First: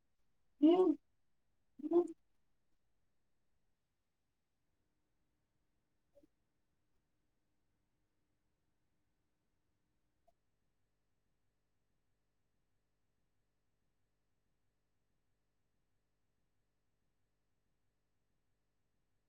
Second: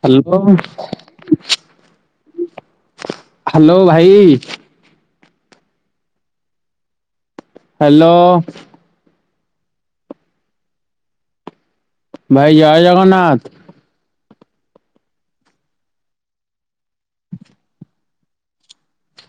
Hello. ହଁ ଜୟ hello ଭାଇ hello. ଭାଇ ଜୟ ଜଗନ୍ନାଥ।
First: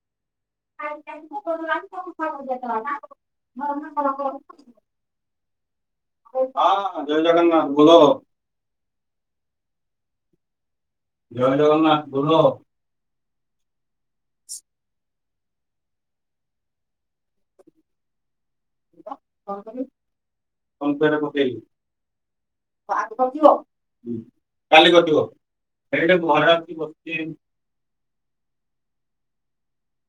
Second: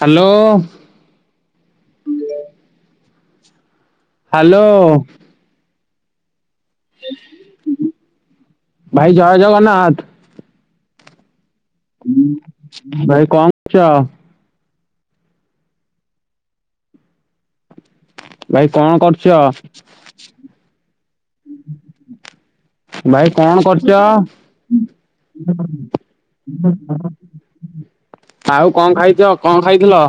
ହ୍ୟାଲୋ ଆ [inaudible] ହ [inaudible] ହ୍ୟାଲୋ ହଁ ଜୟ ଜଗନ୍ନାଥ ବୋଲୋ। ଭାଇ ଜୟ ଜଗନ୍ନାଥ। ଜୟ ଜଗନ୍ନାଥ ବୋଲୋ। ଭାଇ କଣ କରୁଚ? ଭାଇ କଣ କରୁଛ ଫୋନ ପେ ରେ ପକେଇବି। ଭାଇ କଣ କରୁଛ [inaudible] କାଲି କଟିବ ସେଟେ ମହାରା ବସିଛି। ଆଉ କଣ ଖାଇଛ? କଣ ଖାଇଥିଲ?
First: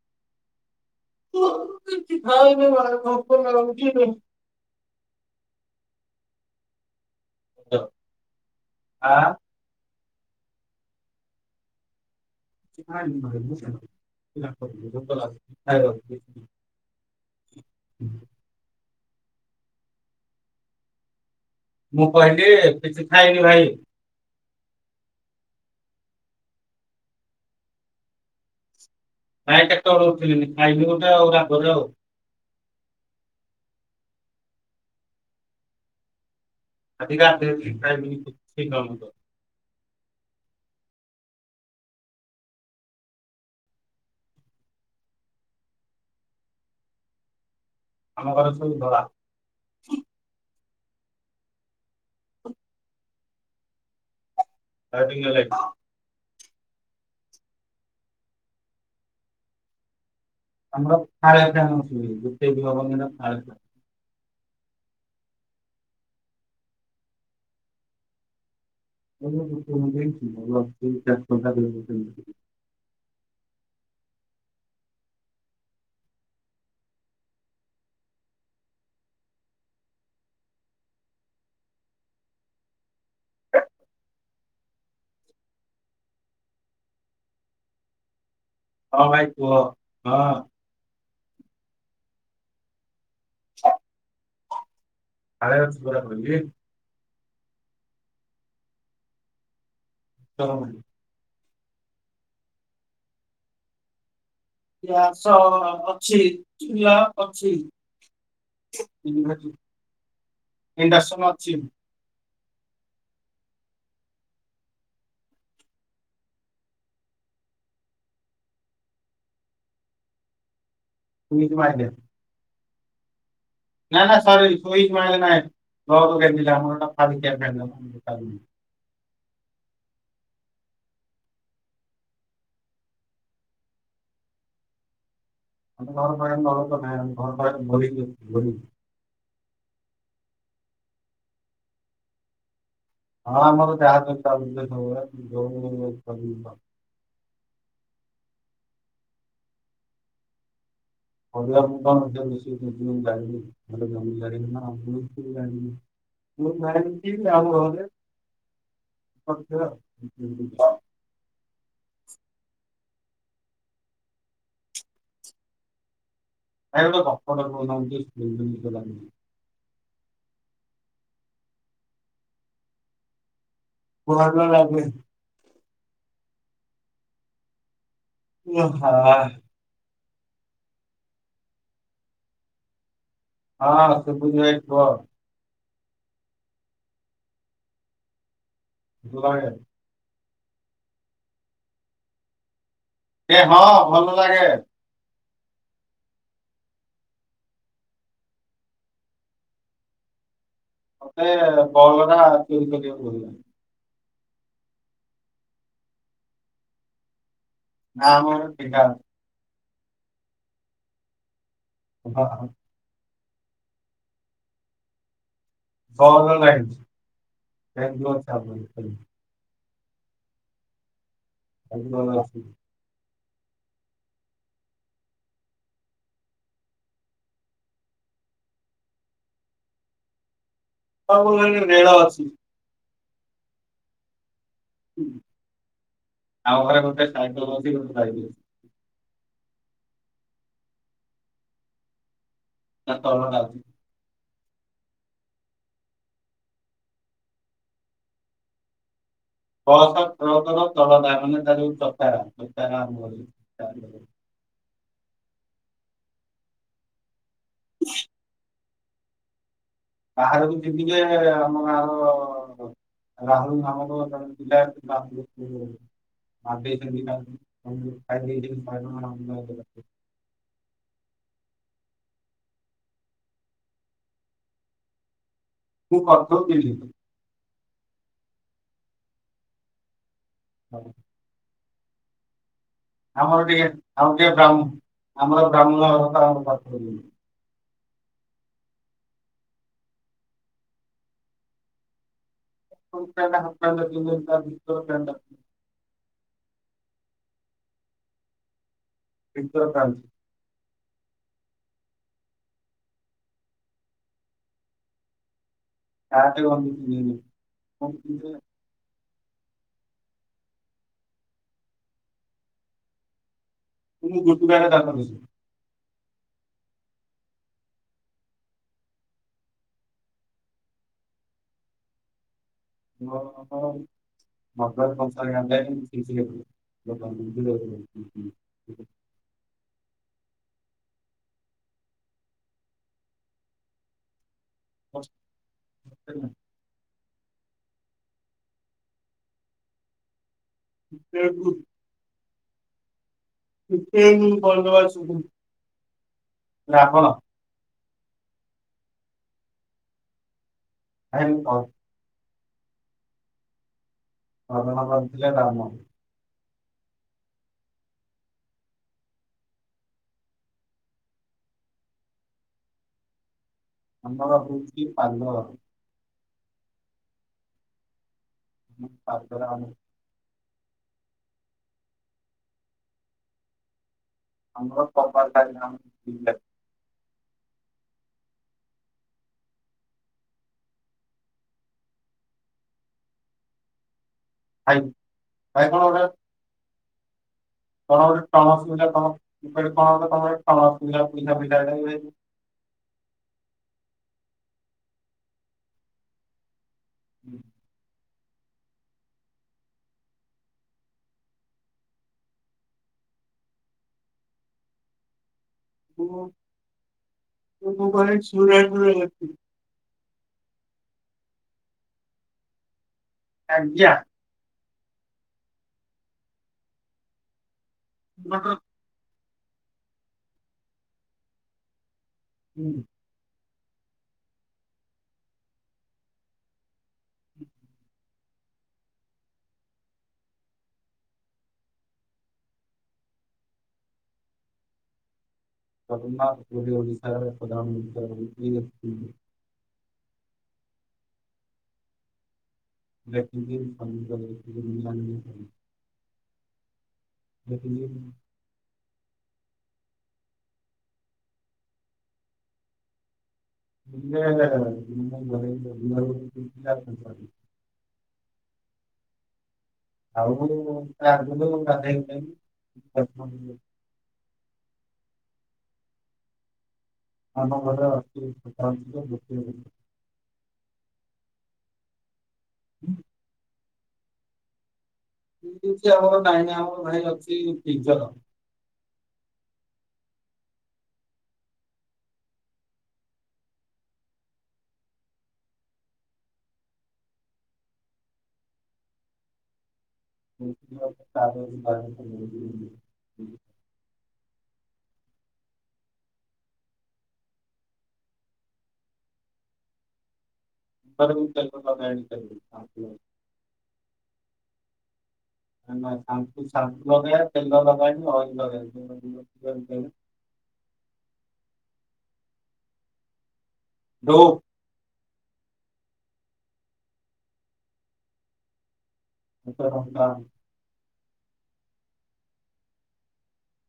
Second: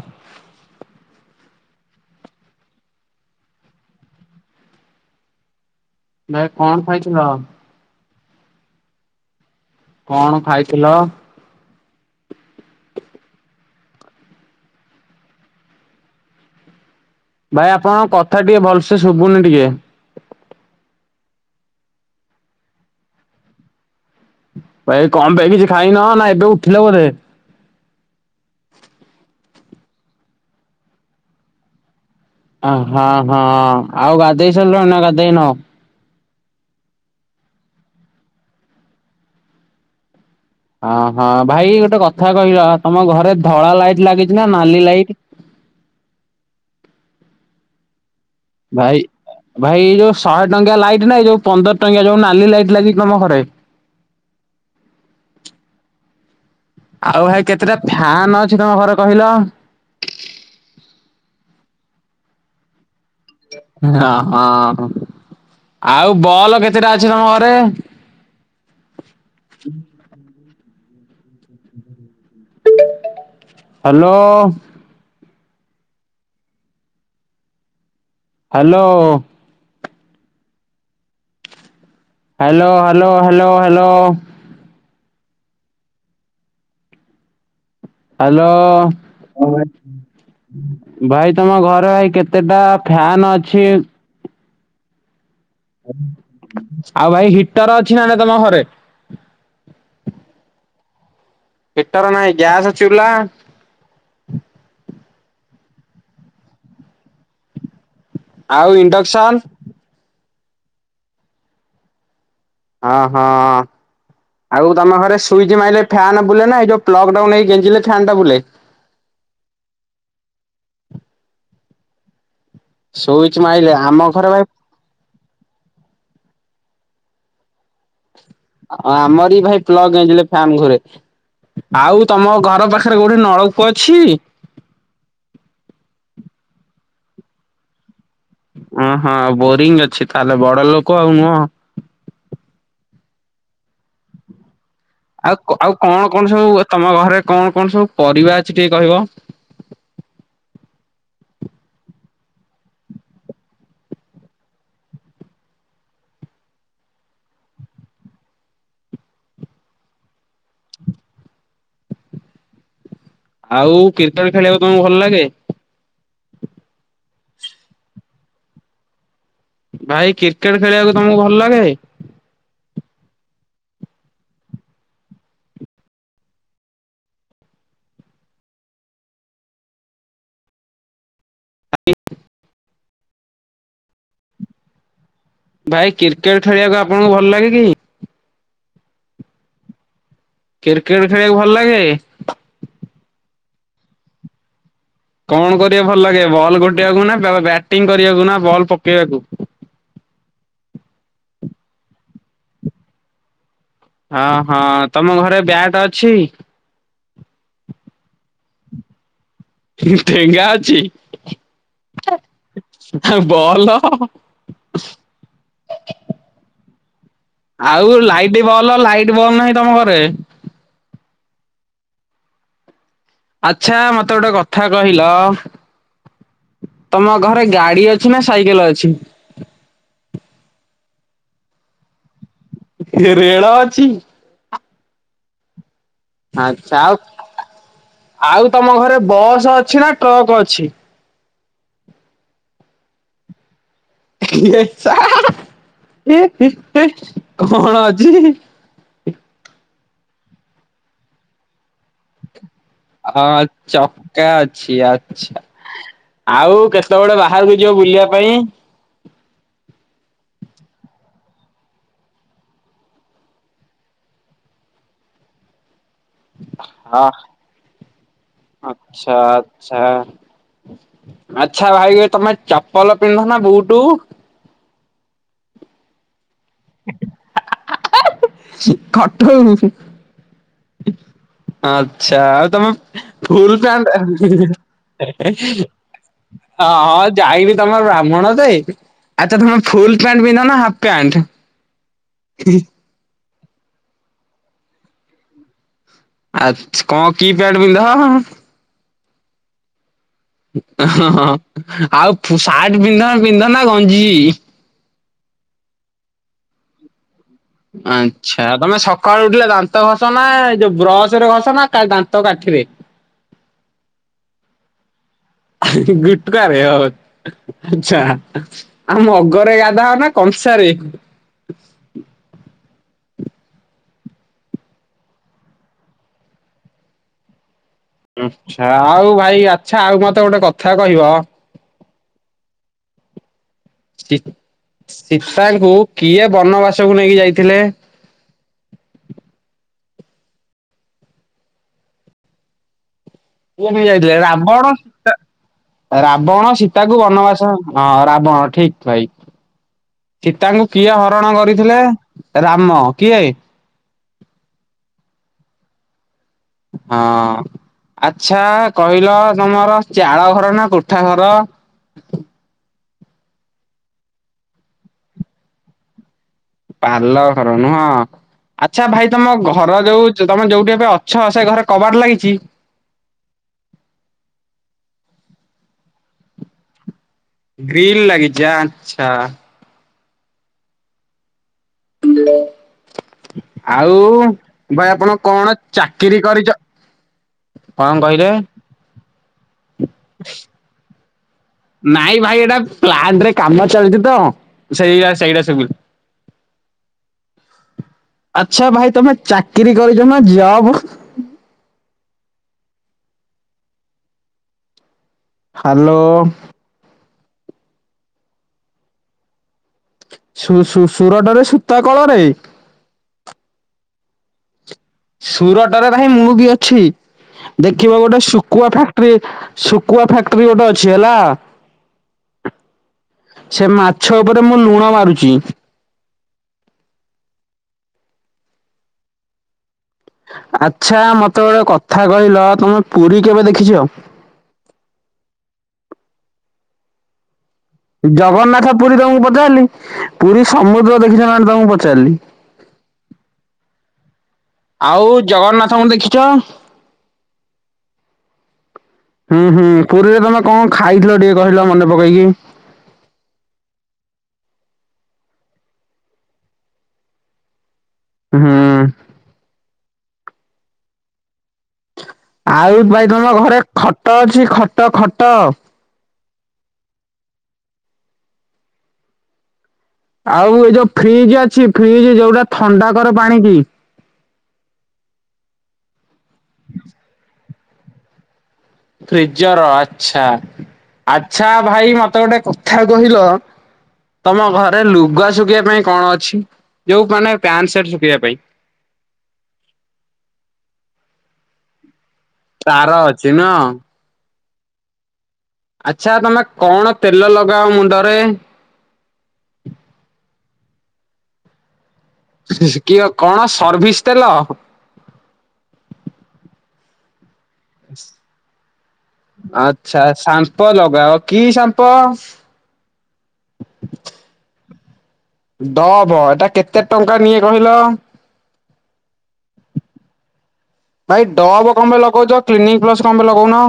କିଛି ଖାଇନି ଭାଇ ଭୋକ ଲାଗୁଛି ଆଉ ଭାଇ କଣ ଖାଇଥିଲ? ଆ କଣ ଖାଇଥିଲ? [inaudible] ଭାଇ ଆପଣଙ୍କ କଥା ଟିକେ ଭଲସେ ଶୁଭୁନି ଟିକେ। ମୁଁ କହିଲି କିଛି ଖାଇନି ଭାଇ। ଭାଇ କଣ ପାଇଁ କିଛି ଖାଇନ ନା ଏବେ ଉଠିଲ ବୋଧେ। ଭାଇ କେତେବେଳୁ ଉଥିଲିନି ଖାଇନ ଗଟା ଆଉ ରାଗ ତ ଆଉ ଅ ହଁ ହଁ ଆଉ ଗାଧେଇ ସାରିଲଣି ନା ଗାଧୋଇ ନ? ଆଜି ଗାଧେଇବିନି ଖାଇବିନି [inaudible] ଅହଁ ଭାଇ ଗୋଟେ କଥା କହିଲ ତମ ଘରେ ଧଳା ଲାଇଟ ଲାଗିଛି ନା ନାଲି ଲାଇଟ? ଆମ ଘରେ ଭାଇ ଭାଇ ଏ ଯେଉଁ ଶହେ ଟଙ୍କିଆ ଲାଇଟ ନାହିଁ ଯେଉଁ ପନ୍ଦର ଟଙ୍କିଆ ଯେଉଁ ନାଲି ଲାଇଟ ଲାଗି ତମ ଘରେ। ଷ୍ଟାର୍ଟିଙ୍ଗ ନ ଲାଇଟ [inaudible] ଆଉ ଭାଇ କେତେଟା ଫ୍ୟାନ ଅଛି ତମ ଘରେ କହିଲ? ଆମର ଫାଳେଖାନ ଶୁଭେଇ ଗୋଟେ ବି ହବନି ନା ଫାଳେ ହଁ ହଁ ଆଉ ବଲ କେତେଟା ଅଛି ତମ ଘରେ? [inaudible] Hello. Hello. Hello hello hello hello. କୁହ ହ୍ୟାଲୋ। ହଁ ଭାଇ ତମ ଘର ଭାଇ କେତେଟା ଫ୍ୟାନ ଅଛି? ଫାଳେ ଶୁଭା [unintelligible] ଆଉ ଭାଇ ହିଟର ଅଛି ନା ନାହିଁ ତମ ଘରେ? [inaudible] ହିଟର ନାଇଁ ଗ୍ୟାସ୍ ଚୁଲା? ଗ୍ୟାସ ଅଛି ଚୁଲା ଅଛି। ଆଉ ଇଣ୍ଡକ୍ସନ ଇନଡକ୍ସନ ଅଛି। ହଁ ହଁ। ଆଉ ତମେ ଘରେ ସୁଇଚ୍ ମାଇଲେ ଫ୍ୟାନ୍ ବୁଲେ ନା ଏ ଯଉ ପ୍ଲଡ ନେଇ ଗେଞ୍ଚିଲେ ଫ୍ୟାନ ଟା ବୁଲେ? ସ୍ୱିଜ୍ ମାଇଲେ। ସୁଇଚ ମାଇଲେ ଆମ ଘରେ ଭାଇ ସ୍ୱିଚ ମାରିଲେ ନାହିଁ ପ୍ଲକ ଗେଞ୍ଜିଲେ ଆମ ଘର ଫାଳିକିଆ ଫ୍ୟାନ ଚାଲୁନି। ଆମର ବି ଭାଇ ପ୍ଲଗ ଗେଂଜିଲେ ଫ୍ୟାନ ଘୂରେ। ଆଉ ତମ ଘର ପାଖରେ କୋଉଠି ନଳକୂଅ ଅଛି? ଆମ ଘର ପାଖରେ ନଳକୂପ ନାହିଁ ଘର ପାଖରେ ବୋରିଂ ଅ ବୋରିଂ ଓ ହଁ ବୋରିଂ ଅଛି ତାହେଲେ ବଡ଼ ଲୋକ ଆଉ ନୁହଁ। ହଁ ଆମର ଯାହାଜ ଚାଲୁଚିବା ସବୁବେଳେ। ଆଉ ଯୋଉ ଆଉ କଣ ସବୁ କଣ ପରିବା ସବୁ ତମ ଘରେ କଣ କଣ ସବୁ ପରିବା ଅଛି ଟିକେ କହିବ? ପାରିବା ମୁଁ କଣ ରୋଷେଇ କରୁଛି ଜାଣିବି। [unintelligible] [unintelligible] ଆଉ କ୍ରିକେଟ ଖେଳିବାକୁ ତୁମକୁ ଭଲ ଲାଗେ? ଭାଇ ଗୋଟେ ଗପଟେ କହୁନା ମୁଁ ଟିକେ ଶୁଣନ୍ତି ନିଦ ଲାଗୁଚି। ଭାଇ କ୍ରିକେଟ ଖେଳିବାକୁ ତମକୁ ଭଲ ଲଗେ? ଭଲ ଲାଗେ। ଆହାଃ। ହଁ ଶୁଭୁଚି ଭାଇ କୁହ? ଭାଇ କ୍ରିକେଟ ଖେଳିବାକୁ ଆପଣଙ୍କୁ ଭଲ ଲାଗେ କି? ଭଲଲାଗେ। କ୍ରିକେଟ ଖେଳିବାକୁ ଭଲ ଲାଗେ? ଇରେ ହଁ ଭଲ ଲାଗେ। କଣ କରିଆକୁ ଭଲ ଲାଗେ ବଲ୍ ଗୋଟେଇବାକୁ ନା ବ୍ୟାଟିଂ କରିବାକୁ ନା ବଲ୍ ପକେଇବାକୁ? ମତେ ବଲ ଟା ଚୋରି କରିବାକୁ ଭଲଲାଗେ। ହଁ ହଁ ତମ ଘରେ ବ୍ୟାଟ ଅଛି? ନା ଆମର ଠେଙ୍ଗା ଅଛି। ଠେଙ୍ଗା ଅଛି? ହଁ। ବଲ? ବଲ ନାହିଁ। ଆଉ ବେଙ୍ଗୁ ଅଛି ଲାଇଟ୍ ଆମ ବଲ ଘରେ। ଲାଇଟ୍ ବଲ ନାହିଁ ତମ ଘରେ? ଖାଲି ବଲ ଅଛି। ଆଚ୍ଛା ମତେ ଗୋଟେ କଥା କହିଲ? ତମ ଘରେ ଗାଡି ଅଛି ନା ସାଇକେଲ ଅଛି? [unintelligible] ରେଳ ଅଛି। ଏ ରେଳ ଅଛି। ଆଉ ଘରେ ଗୋଟେ ସାଇକଲ ଅଛି ଗୋଟେ ବାଇକ ଅଛି। ଆଉ ତମ ଘରେ ବସ୍ ଅଛି ନା ଟ୍ରକ୍ ଅଛି? ତା ତଳଟା ଅଛି। ହେ ହେ କଣ ଅଛି? ବସ ଟ୍ରକ ର ତଳଟା ମାନେ ତାର ଯୋଉ ଚକା। [unintelligible] ହଁ ଚକା ଅଛି ଆ। ଆଛା ଆଉ କେତେବେଳେ ବାହାରକୁ ଯିବ ବୁଲିବା ପାଇଁ? ବାହାର କୁ ଯିବି ଯେ ଆମ ଗାର [unintelligible] ଆଚ୍ଛା ଆଚ୍ଛା [unintelligible] ଆଚ୍ଛା ଭାଇ ତମେ ଚପଲ ପିନ୍ଧ ନା ବୁଟୁ? ମୁଁ କରିଦଉ ଥିଲି। [unintelligible] ହଉ। ଆଚ୍ଛା ଆଉ ତମ ଆମର ଫୁଲ ଟିକେ ପ୍ୟାଣ୍ଟ ଆଉ ଟିକେ ହିଁ ବ୍ରାହ୍ମ ଆମର ହିଁ ବ୍ରାହ୍ମଣ ଘର ଆମ [inaudible] ପାଖରେ। ହଁ। ଯାଇବି ତମର ବ୍ରାହ୍ମଣ ଯେ ଆଚ୍ଛା ତମେ ଫୁଲ ପ୍ୟାଣ୍ଟ ପିନ୍ଧ ନା ହାଫ ପ୍ୟାଣ୍ଟ? ହିଁ ହିଁ। ଫୁଲପ୍ୟାଂଟ, ହାଲପପ୍ୟାଣ୍ଟ ପିନ୍ଧନ୍ତି ତା ଭିତର ପ୍ୟାଣ୍ଟ ଟା ଆଚ୍ଛା କଣ କି ପ୍ୟାଣ୍ଟ୍ ପିନ୍ଧ? ପିଣ୍ଟର ଲାଲ୍। ହଁ ହଁ ଆଉ ସାର୍ଟ ପିନ୍ଧ ପିନ୍ଧ ନା ଗଞ୍ଜି? ସାର୍ଟ ଗଞି ପିନ୍ଧେନି। ଆଚ୍ଛା। ତମେ ସକାଳୁ ଉଠିଲେ ଦାନ୍ତ ଘସ ନା ଯୋଉ ବ୍ରଶ ରେ ଘସ ନା ଦାନ୍ତ କାଠିରେ? [unintelligible] ମୁଁ ଗୁଟଖା ରେ। ଗୁଟଖା ରେ। ଆଛା ଆ ମଗରେ ଗାଧାଅନା କଂସାରେ। ମଗ ରେ। ମ ପ ଚିକ [unintelligible] ଆଛା ଆଉ ଭାଇ ଆଚ୍ଛା ଆଉ ମତେ ଗୋଟେ କଥା କହିବ। ସୀତାଙ୍କୁ କିଏ ବନବାସକୁ ନେଇକି ଯାଇଥିଲେ। ବିଲକୁଲ [unintelligible] କିଏ ଯାଇଥିଲେ ରାବଣ ସୀତା ରାବଣ ସୀତାକୁ ବନବାସ ହଁ ରାବଣ ଠିକ ଭାଇ ସୀତାଙ୍କୁ କିଏ ହରଣ କରିଥିଲେ। ରାମ କିଏ। ହରଣ କରିଥିଲେ ରାମ। ହଁ ଅଚ୍ଛା କହିଲ ତମର ଚାଳ ଘର ନା କୋଠା ଘର? ଆମର ହଉଛି ପାଲ ଘର। ପାଲ ଘର ନୁହଁ ଆଚ୍ଛା ଭାଇ ପାଲ ତମ ଘର ଯୋଉ? ତମେ ଯୋଉଠି ଏବେ ଅଛ ସେ ଘରେ କବାଡ ଲାଗିଛି। ଆମ ପପ [unintelligible] ଗ୍ରୀିଲ ଲାଗିଛି ଆଚ୍ଛା। ଆଉ ଭାଇ ଆପଣ କଣ ଚାକିରି କରିଛ କଣ କହିଲେ? ନାଇଁ [unintelligible] ଭାଇ ଏଇଟା ପ୍ଲାଣ୍ଟରେ କାମ ଚାଲିଚିତ ସେଇଆ ସେଇଟା ଶୁବୁଚି। ହୁଁ। ଆଚ୍ଛା ଭାଇ ତମେ ଚାକିରି କରିଚନା ଜବ୍? ହାଲୋ। ମୁ ମୁକଣ କରେ ସୁରାଟରେ ଅଛି। ସୁ ସୁ ସୁ ସୁରଟରେ ସୂତା କଳରେ? ଆଜ୍ଞା। ସୁରଟରେ ଭାଇଁ ମୁବିଅଛି ଦେଖିବ ଗୋଟେ ଶୁକୁଆ ଫା ଫ୍ୟାକ୍ଟ୍ରିରି ଶୁକୁଆ ଫ୍ୟାକ୍ଟ୍ରିରି ଗୋଟେ ଅଛି ହେଲା। ହୁଁ। ସେ ମାଛ ଉପରେ ମୁଲୁଣ ମାରୁଚି। [inaudible] ଆଚ୍ଛା ମତେ ଗୋଟେକଥା କହିଲ ତମେ ପୁରୀ କେବେ ଦେଖିଚ? ଜଗନ୍ନାଥ ପୁରୀ ଓଡ଼ିଶାରେ ପ୍ରଧାନ ଜଗନ୍ନାଥ ପୁରୀ ତମକୁ ପଚାରିଲି ପୁରୀ ସମୁଦ୍ର ଦେଖିଚନା ତମକୁ ପଚାରିଲି। ଦେଖିଚି ସମୁଦ୍ର କୂଳ ଆଉ ଜଗନ୍ନାଥଙ୍କୁ ଦେଖିଚ? ଦେଖିଚି। ହୁଁ ହୁଁ ପୁରୀରେ ତମେ କଣ ଖାଇଥିଲ ଟିକେ କହିଲ ମନେ ପକେଇକି? [unintelligible] ହୁଁ। ଆଉ ତାଆଗରୁ ଗାଧେଇକି ଆଉ ଭାଇ ତମ ଘରେ ଖଟ ଅଛି ଖଟ ଖଟ? ହଁ ଆମ ଘରେ ଅଛି ଖଟଅଛି ଆଉ ଏଯୋଉ ଫ୍ରିଜ୍ ଅଛି ଫ୍ରିଜ୍ ଯୋଉଟା ଥଣ୍ଡାକରେ ପାଣିକି? ଫ୍ରିଜ୍ ଆମର ନାହିଁ ଆମର ଭାଇ ଅଛି ଫ୍ରିଜର୍। ଫ୍ରିଜର ଆଚ୍ଛା ଆଚ୍ଛା ଭାଇ ମତେ ଗୋଟେ କଥା କହିଲ ତମଘରେ ଲୁଗା ଶୁଖେଇବା ପାଇଁ କଣଅଛି ଯୋଉ ମାନେ ପ୍ୟାଣ୍ଟ ସାଟ୍ ଶୁଖେଇିବା ପାଇଁ? [unintelligible] [unintelligible] ତାରଅଛି ନୁଅଁ। ଆଚ୍ଛା ତମେ କଣତେଲ ଲଗାଅ ମୁଣ୍ଡରେ? ତୁଣ୍ଡରେ ମୁତେଲ ଲଗାଏନି। ହୁ କିଏ କଣ ସର୍ଭିସ୍ ତେଲ। ନାଁ ସାମ୍ପୁ ସାମ୍ପୁ ଲଗାଏ ତେଲ ଲଗାଏନି ଅଏଲ୍ ଆଚ୍ଛା ସାମ୍ପ ଲଗାଅ କିସାମ୍ପ? ଲୋ ଡୋଭ ଏଟା କେତେଟଙ୍କା ନିଏ କହିଲ? ପାଞ୍ଚ ଟଙ୍କା। ଭାଇ ଡବ୍ କଁପାଇଁ ଲଗଉଛ କ୍ଲିନିକ୍ ପ୍ଲସ୍ କଁପାଇଁ ଲଗଉନ?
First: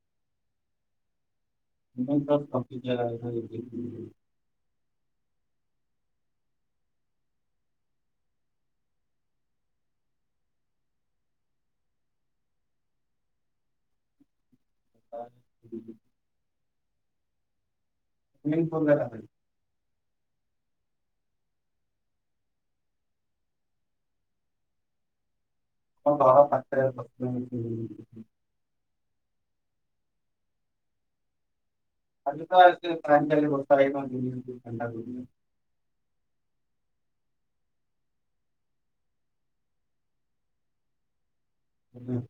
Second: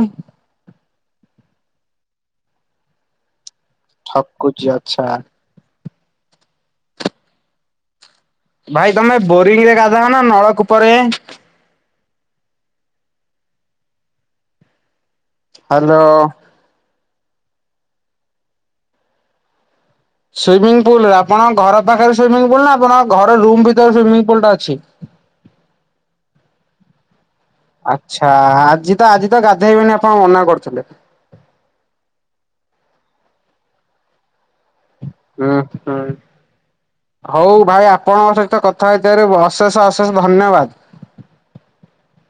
କ୍ଲିନିକ୍ ପ୍ଲସ୍ ଟଙ୍କିକିଆ [unintelligible] ଠକୁଛି ଆଚ୍ଛା। ଭାଇ ତମେ ବୋରିଂରେ ଗାଧାଅନା ନଳକୂପରେ? ହାଲୋ। ସ୍ଵିମ୍ମିଂପୂଲରେ ଗାଧାଏ। ସୁଇମିଂ ପୁଲରେ ଆପଣ ଘର ପାଖରେ ସୁମିଂ ପୁଲନା ଆପଣ ଘର ରୁମ୍ ଭିତରେ ସୁମିଙ୍ଗପୁଲୁଟା ଅଛି? ଆମ ଘରପାଖରେତ ହୁଁ ହୁଁ। ଆଚ୍ଛା ଆଜିତ ଆଜିତ ଗାଧେଇବେନି ଆପଣ ମନା କରୁଥିଲେ? ଆଜିତ [unintelligible] ହଁ ହଁ ହଉ ଭାଇ ଆପଣଙ୍କ ସହିତ କଥା ହେଇଥିବାରେ ଅଶେଷ ଅଶେଷ ଧନ୍ୟବାଦ। ହୁଁ